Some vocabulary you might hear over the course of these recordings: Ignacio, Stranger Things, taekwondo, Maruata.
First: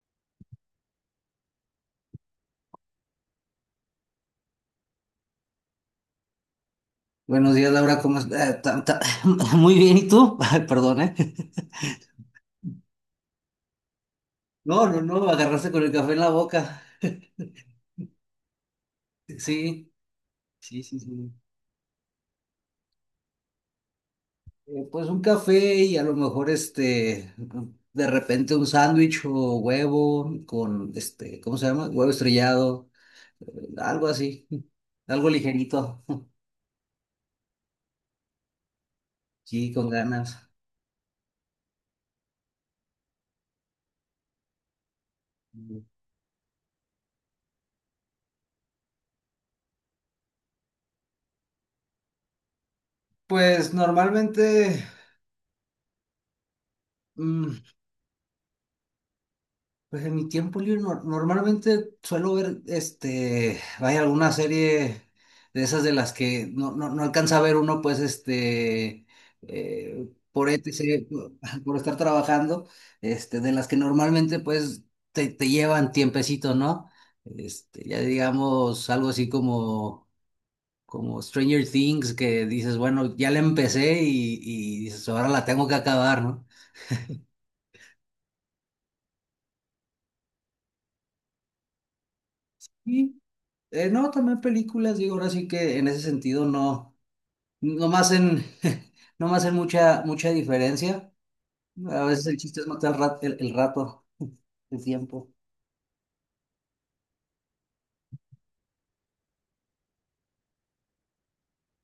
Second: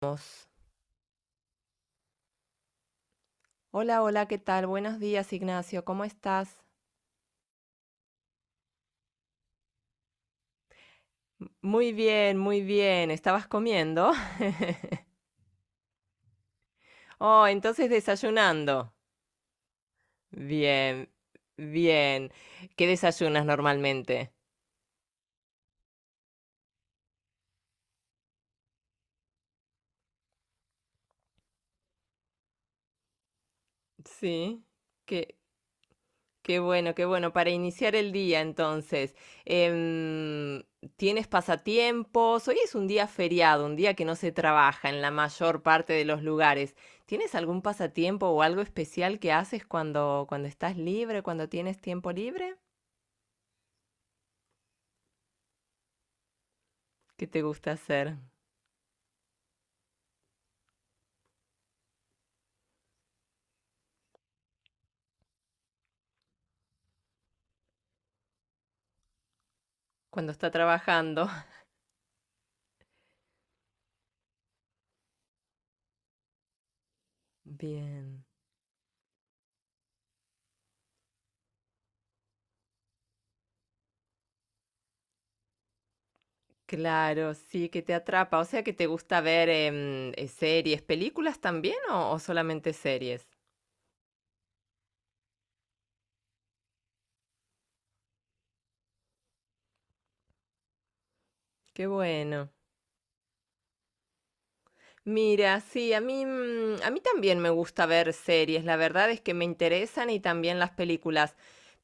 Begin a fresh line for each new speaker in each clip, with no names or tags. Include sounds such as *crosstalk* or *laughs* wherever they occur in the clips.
Vamos. Hola, hola, ¿qué tal? Buenos días, Ignacio, ¿cómo estás?
Buenos días, Laura, ¿cómo estás? *laughs* Muy bien, ¿y tú? *laughs* Ay, perdón, ¿eh? *laughs*
Muy bien, muy bien. ¿Estabas comiendo?
No, no,
*laughs*
no, agarraste con el café en la boca.
Oh,
*laughs*
entonces desayunando.
Sí, sí, sí,
Bien,
sí.
bien. ¿Qué desayunas normalmente?
Pues un café y a lo mejor de repente un sándwich o huevo con, ¿cómo se llama? Huevo estrellado, eh, algo así,
Sí.
*laughs* algo
¿Qué,
ligerito,
Qué bueno, qué bueno. Para iniciar el día, entonces,
sí, con ganas.
em, ¿tienes pasatiempos? Hoy es un día feriado, un día que no se trabaja en la mayor parte de los lugares. ¿Tienes algún pasatiempo o algo especial que haces cuando estás libre, cuando tienes tiempo libre?
Pues normalmente,
¿Qué te
mm,
gusta hacer
pues en mi tiempo libre normalmente suelo ver, vaya, alguna serie de esas de las que no alcanza a ver uno, pues,
cuando está
por ETC,
trabajando?
por
*laughs*
*laughs* por estar trabajando, de las que normalmente, pues, te llevan tiempecito, ¿no? Ya
Bien.
digamos, algo así como, como Stranger Things, que dices, bueno, ya la empecé y dices, ahora la tengo que acabar,
Claro, sí, que te atrapa. O sea, que te gusta ver series, películas también o solamente
¿no?
series.
No, también películas, digo, ahora sí que en ese sentido no me hacen, *laughs* no me hacen mucha diferencia.
Qué
A veces el
bueno.
chiste es matar el rato, el tiempo.
Mira, sí, a mí, a mí también me gusta ver series, la verdad es que me interesan y también las películas.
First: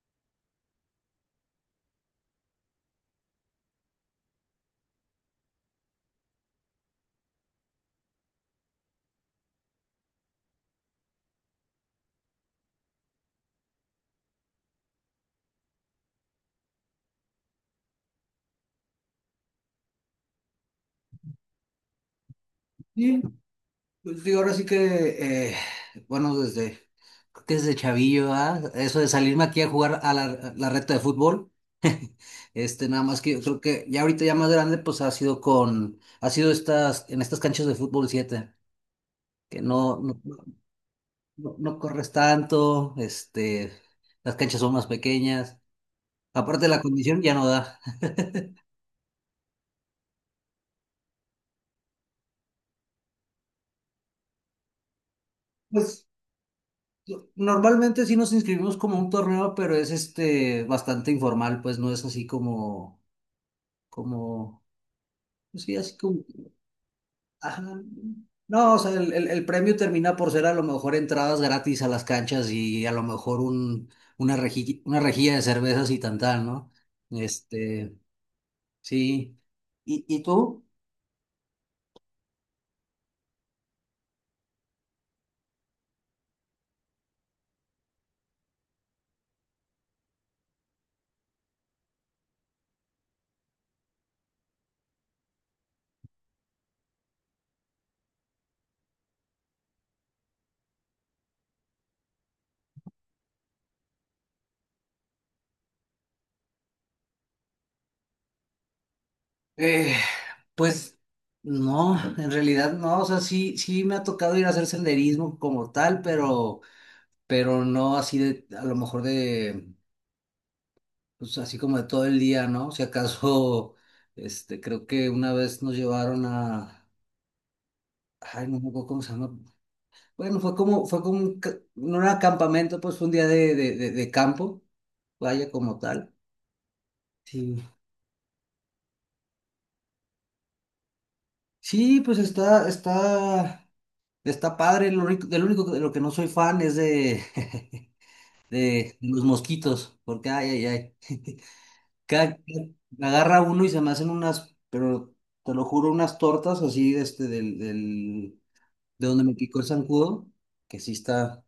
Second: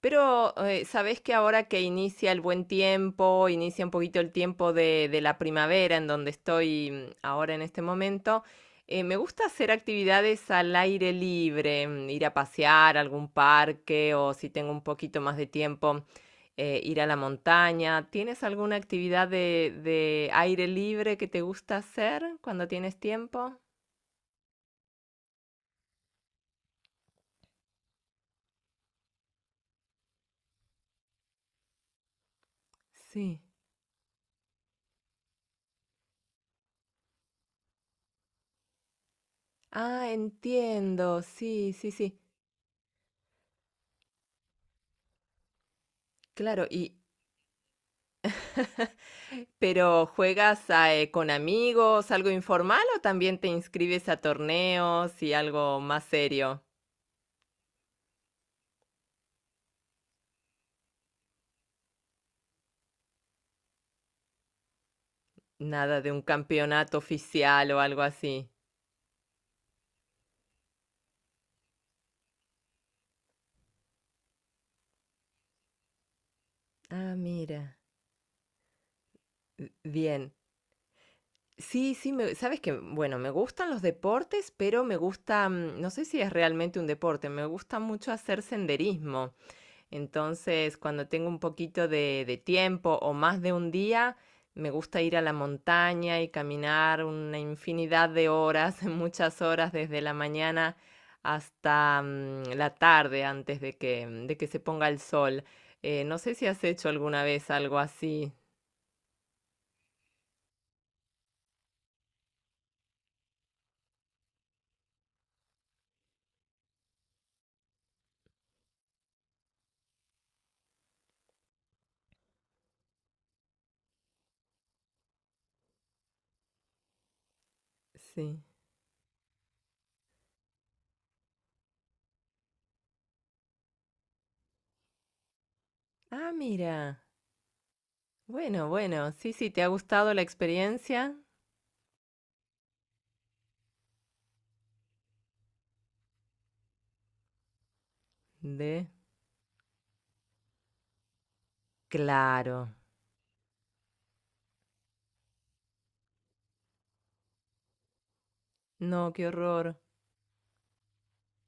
Pero sabés que ahora que inicia el buen tiempo, inicia un poquito el tiempo de la primavera en donde estoy ahora en este momento, me gusta hacer actividades al aire libre, mm, ir a pasear a algún parque o si tengo un poquito más de tiempo ir a la montaña. ¿Tienes alguna actividad de aire libre que te gusta hacer cuando tienes
Sí,
tiempo?
pues digo, ahora sí que, bueno, creo que desde chavillo, ¿ah? Eso de salirme aquí a jugar a a la reta de fútbol, nada más que
Sí.
yo creo que ya ahorita ya más grande, pues ha sido ha sido en estas canchas de fútbol 7 que
Ah, entiendo. Sí,
no
sí,
corres
sí.
tanto, las canchas son más pequeñas.
Claro.
Aparte la condición ya no da. *laughs*
*laughs* Pero ¿juegas a, con amigos, algo informal o también te inscribes a torneos y algo más
Pues
serio?
normalmente sí nos inscribimos como un torneo, pero es este bastante informal, pues no es así como, pues, sí, así
Nada de un
como,
campeonato
ajá.
oficial o algo así.
No, o sea, el premio termina por ser a lo mejor entradas gratis a las canchas y a lo mejor una rejilla de cervezas y tantán, ¿no?
Ah, mira.
Este, sí. ¿Y
Bien.
tú?
Sí, sí, me sabes que, bueno, me gustan los deportes, pero me gusta, no sé si es realmente un deporte, me gusta mucho hacer senderismo. Entonces, cuando tengo un poquito de tiempo o más de un día, me gusta ir a la montaña y caminar una infinidad de horas, *laughs* muchas horas desde la mañana hasta la tarde antes de de que se ponga el sol. No sé si has hecho alguna vez algo así.
Eh, pues no, en realidad no, o sea, sí, sí me ha tocado ir a hacer senderismo como tal, pero no así de, a lo mejor de, pues así como de todo el día, ¿no? Si acaso, *laughs* creo que una vez nos llevaron a,
Sí.
ay, no me acuerdo cómo se llama, bueno, fue como no era campamento, pues fue un día de campo, vaya como tal.
Ah, mira.
Sí,
Bueno, bueno, sí, sí, ¿te ha gustado la experiencia?
sí, pues está, está. Está padre, del único de lo que no soy fan es de, *laughs*
De...
de los mosquitos, porque ay, ay, ay. *laughs* Cada-
Claro.
Me agarra uno y se me hacen unas, pero te lo juro, unas tortas así de de
No,
donde
qué
me picó el
horror.
zancudo, que sí está,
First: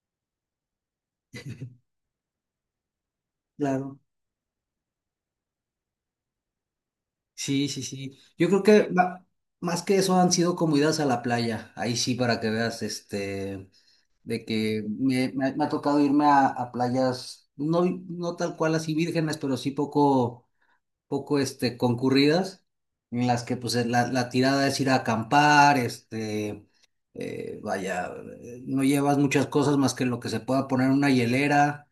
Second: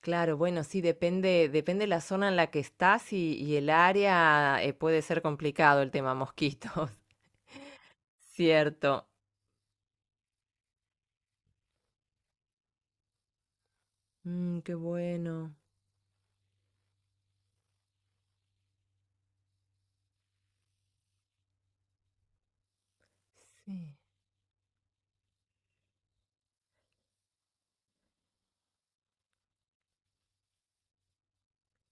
Claro, bueno, sí, depende, depende la zona en la que estás y el
claro.
área puede ser complicado el tema mosquitos.
Sí, sí, sí.
*laughs*
Yo creo que
Cierto.
más que eso han sido como idas a la playa. Ahí sí, para que veas, de
Mm, qué
que
bueno.
me ha tocado irme a playas, no tal cual así vírgenes, pero sí poco concurridas, en las que pues
Sí,
la tirada es ir a acampar, eh, vaya, no llevas muchas cosas más que lo que se pueda poner en una hielera.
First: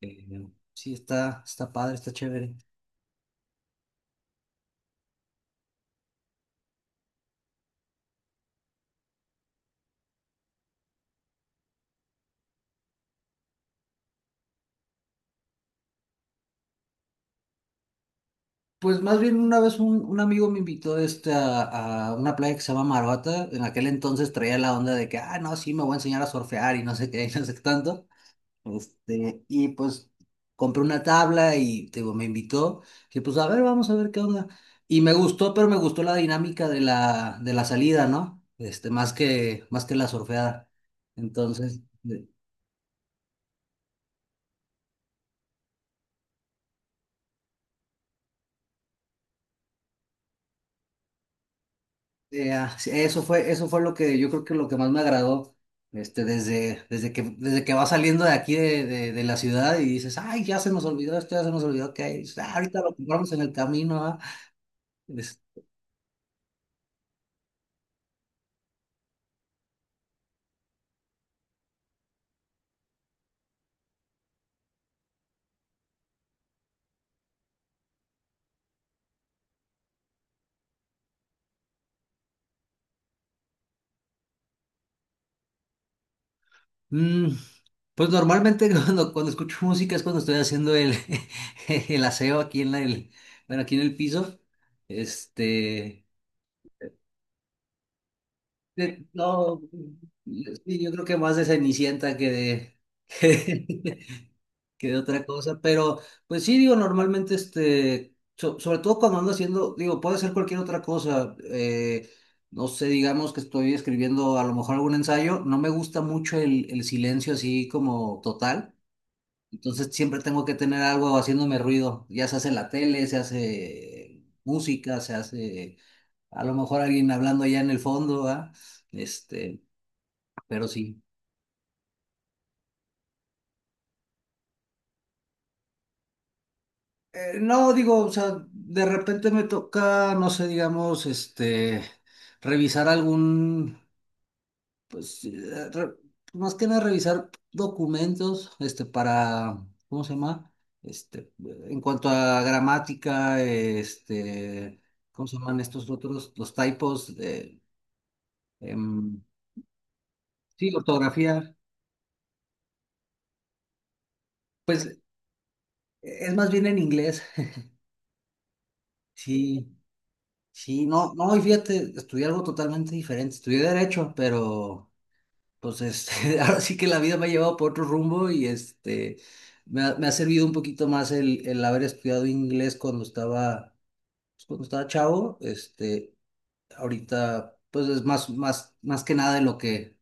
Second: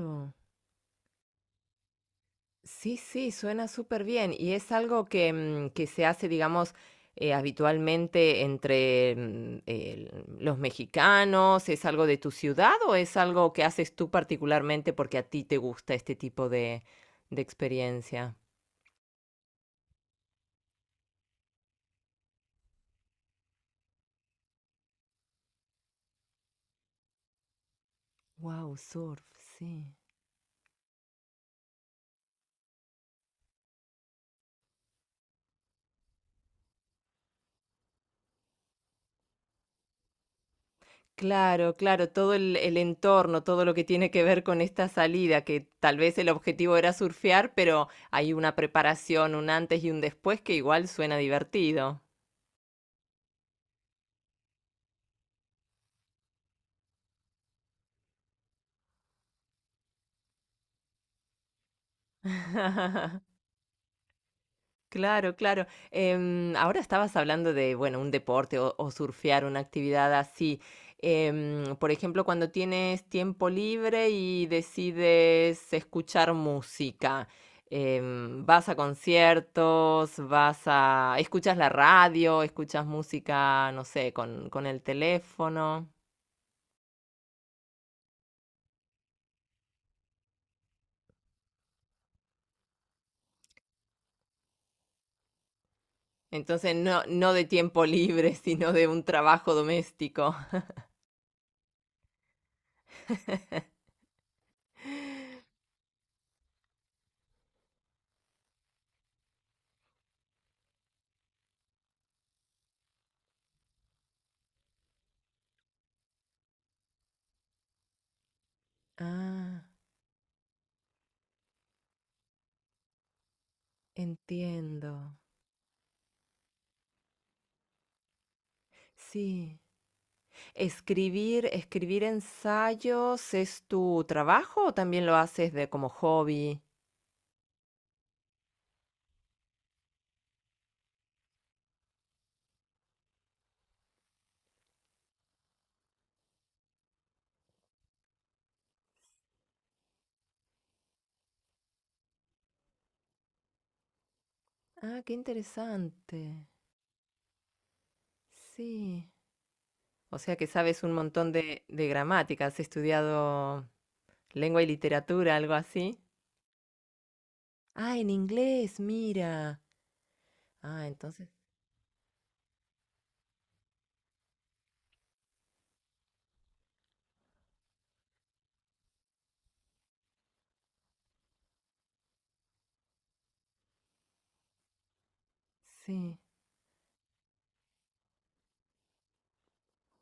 eh, sí, está, está padre, está chévere.
Sí, sí, suena súper bien. Y es algo que, que se hace, digamos, habitualmente entre los mexicanos. ¿Es algo de tu ciudad o es algo que haces tú particularmente porque a ti te gusta este tipo de experiencia?
Pues más bien una vez un amigo me invitó a una playa que se llama Maruata. En aquel entonces traía la onda de que, ah, no, sí, me voy a enseñar a surfear y no sé qué, *laughs* y no sé qué tanto.
Wow, surf,
Y
sí.
pues compré una tabla y te digo, me invitó, que pues a ver, vamos a ver qué onda. Y me gustó, pero me gustó la dinámica de de la salida, ¿no? Más más que la surfeada.
Claro,
Entonces,
claro, todo el entorno, todo lo que tiene que ver con esta salida, que tal vez el objetivo era surfear, pero hay una preparación, un antes y un después que igual suena divertido.
ah, sí, eso fue lo que yo creo que lo que más me agradó. Desde que vas saliendo de aquí de la ciudad y dices, ay, ya se nos olvidó esto, ya se nos olvidó que hay, ah, ahorita lo
*laughs*
compramos en el camino, ah".
Claro,
Es-
claro. Em, ahora estabas hablando de, bueno, un deporte o surfear, una actividad así. Em, por ejemplo, cuando tienes tiempo libre y decides escuchar música, em, vas a conciertos, vas a... escuchas la radio, escuchas música, no sé, con el teléfono.
mm. Pues normalmente *laughs* cuando escucho música es cuando estoy haciendo *laughs* el aseo aquí en bueno, aquí en el piso. Este,
Entonces, no, no de tiempo *laughs* libre, sino de un trabajo
no,
doméstico.
sí, yo creo que más de Cenicienta que de,
*laughs*
*laughs* que, de otra cosa, pero pues sí, digo, normalmente sobre todo cuando ando haciendo, digo, puede ser cualquier otra cosa. No sé, digamos que estoy escribiendo a lo mejor algún ensayo, no me gusta mucho el silencio así como total.
Ah,
Entonces siempre tengo que tener algo haciéndome ruido. Ya se hace la tele, se hace música,
entiendo.
se hace a lo mejor alguien hablando allá en el fondo, ¿ah?
Sí.
Este, pero sí.
Escribir, escribir ensayos, ¿es tu trabajo o también lo haces de como hobby?
No, digo, o sea, de repente me toca, no sé, digamos, revisar Pues eh, re- más que nada revisar documentos, para, ¿cómo se llama? En cuanto a gramática,
Ah, qué
¿cómo se llaman estos otros?
interesante.
Los typos,
Sí.
em,
O sea que
sí,
sabes un montón
ortografía.
de gramática. ¿Has estudiado lengua y
Pues
literatura, algo así?
es más bien en inglés.
Ah, en inglés, mira.
Sí,
Ah,
sí, no,
entonces,
no, y fíjate, estudié algo totalmente diferente. Estudié derecho, pero pues *laughs* ahora sí que la vida me ha llevado por otro rumbo y me ha servido un poquito más el haber estudiado inglés cuando estaba, pues, cuando estaba chavo,
sí.
ahorita, pues es más, más que nada en lo que,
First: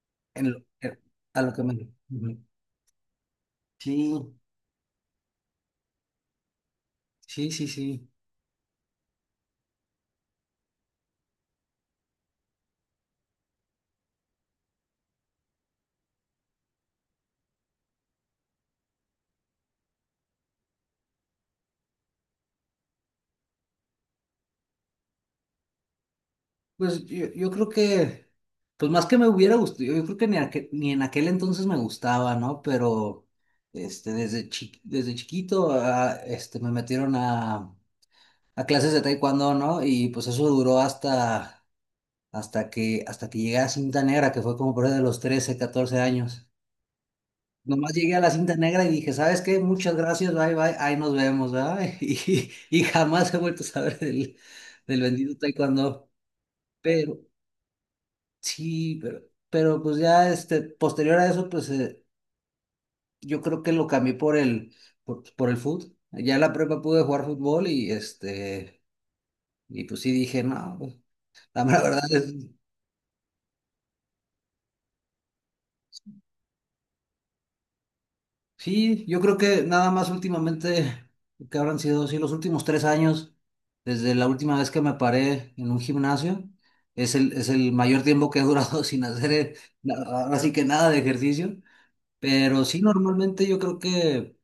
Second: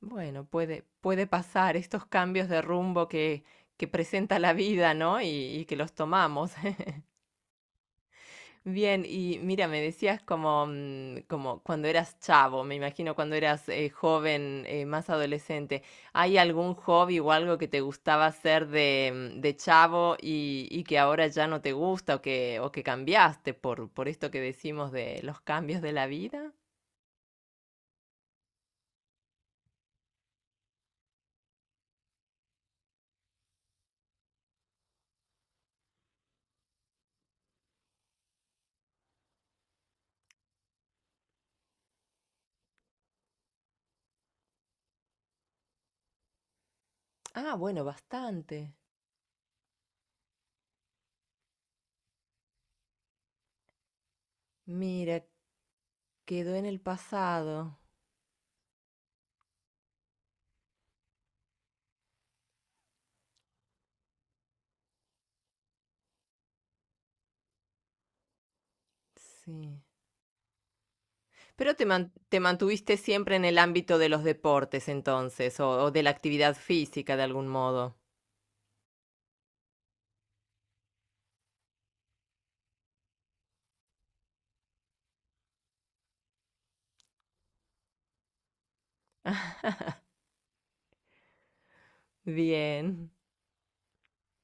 Bueno,
en lo-
puede,
en-
puede
a lo que
pasar
me...
estos
Ujú.
cambios de rumbo que
Sí,
presenta la vida, ¿no? Y que los tomamos. *laughs*
sí, sí, sí.
Bien, y mira, me decías como, como cuando eras chavo, me imagino cuando eras joven, más adolescente, ¿hay algún hobby o algo que te gustaba hacer de, de chavo y que ahora ya no te gusta o que cambiaste por esto que decimos de los cambios de la vida?
Pues yo creo que, pues más que me hubiera gustado, yo creo que ni en aquel entonces me gustaba, ¿no? Pero, desde desde chiquito, ah, me metieron a clases de taekwondo, ¿no? Y pues eso duró hasta, hasta que llegué a cinta negra, que fue como por ahí de los 13 14 años.
Ah, bueno,
Nomás llegué a la cinta
bastante.
negra y dije, ¿sabes qué? Muchas gracias, bye, bye, ahí nos vemos, ¿verdad? *laughs* Y jamás he vuelto a saber del
Mira,
bendito taekwondo.
quedó en el
Pero,
pasado.
sí, pero pues ya, posterior a eso, pues yo creo que lo cambié por por el fútbol. Ya en la prepa pude jugar fútbol
Sí.
y pues sí dije, no, pues, la
Pero
mera verdad es,
te mantuviste siempre en el ámbito de los deportes entonces, o de la actividad física de algún modo.
Sí, yo creo que nada más últimamente, que habrán sido, sí, los últimos 3 años, desde la última vez que me paré en un gimnasio, es es el mayor tiempo que he durado *laughs* sin hacer, ahora sí que nada de ejercicio, pero sí,
Bien.
normalmente yo creo que,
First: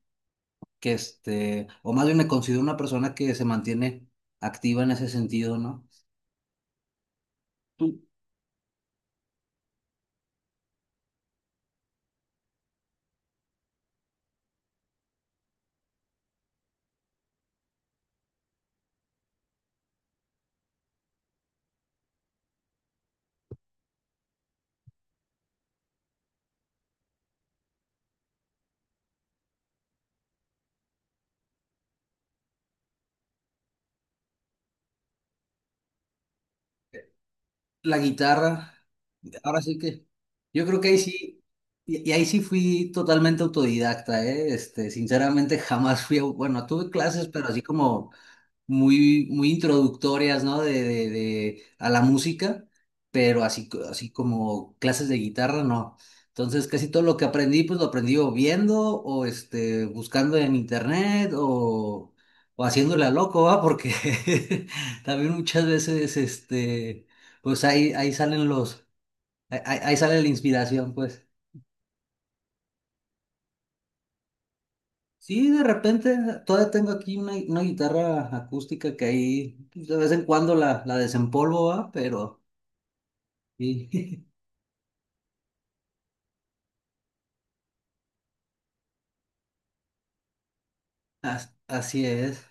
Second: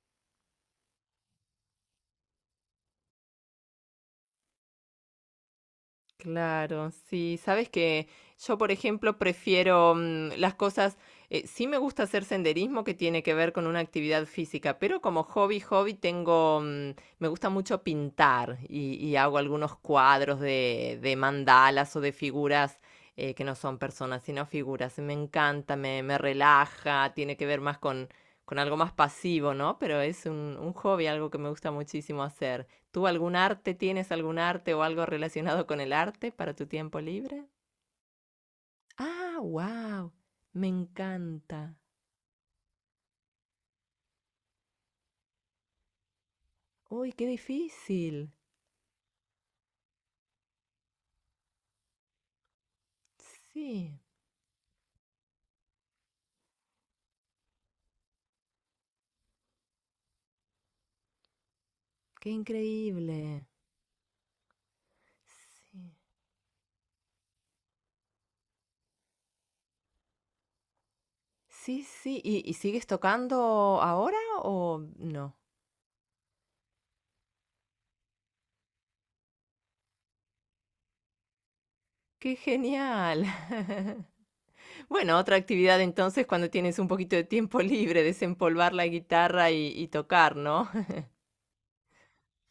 o más bien me considero una persona que se mantiene activa en ese sentido, ¿no?
Claro, sí, sabes
Tú,
que yo, por ejemplo, prefiero mm, las cosas, sí me gusta hacer senderismo que tiene que ver con una actividad física, pero como hobby, hobby tengo, me gusta mucho pintar y hago algunos cuadros de mandalas o de figuras que no son personas, sino figuras. Me encanta, me relaja, tiene que ver más con algo más pasivo, ¿no? Pero es un hobby, algo que me gusta muchísimo hacer. ¿Tú algún arte tienes algún arte o algo relacionado con el arte para tu tiempo libre?
la guitarra.
Ah,
Ahora sí que
wow,
yo
me
creo que ahí sí,
encanta.
y ahí sí fui totalmente autodidacta, ¿eh? Sinceramente jamás fui, bueno, tuve
Uy, qué
clases, pero así como
difícil.
muy, muy introductorias, ¿no? A la música, pero así,
Sí,
así como clases de guitarra, no. Entonces, casi todo lo que aprendí, pues lo aprendí o viendo o buscando en internet o,
qué
haciéndole a loco,
increíble.
¿va? Porque *laughs* también muchas veces, pues ahí, ahí salen ahí sale la inspiración, pues.
Sí, sí, sí. Y sigues tocando ahora o no?
Sí, de repente todavía tengo aquí una guitarra acústica que ahí pues, de vez en cuando la desempolvo, ¿va?
Qué
Pero
genial. *laughs*
sí,
Bueno, otra actividad entonces cuando tienes un poquito de tiempo libre, desempolvar la guitarra y tocar, ¿no?
*laughs* así es.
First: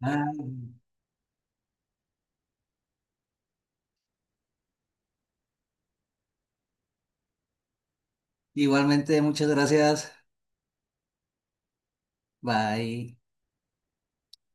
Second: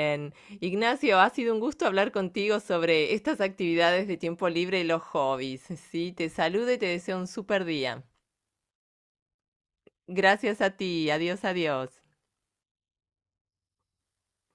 Ah,
Ignacio, ha sido un gusto hablar contigo sobre estas actividades de tiempo libre y los hobbies. Sí, te saludo y te deseo un super día.
igualmente, muchas gracias.
Gracias a ti. Adiós, adiós.
Bye.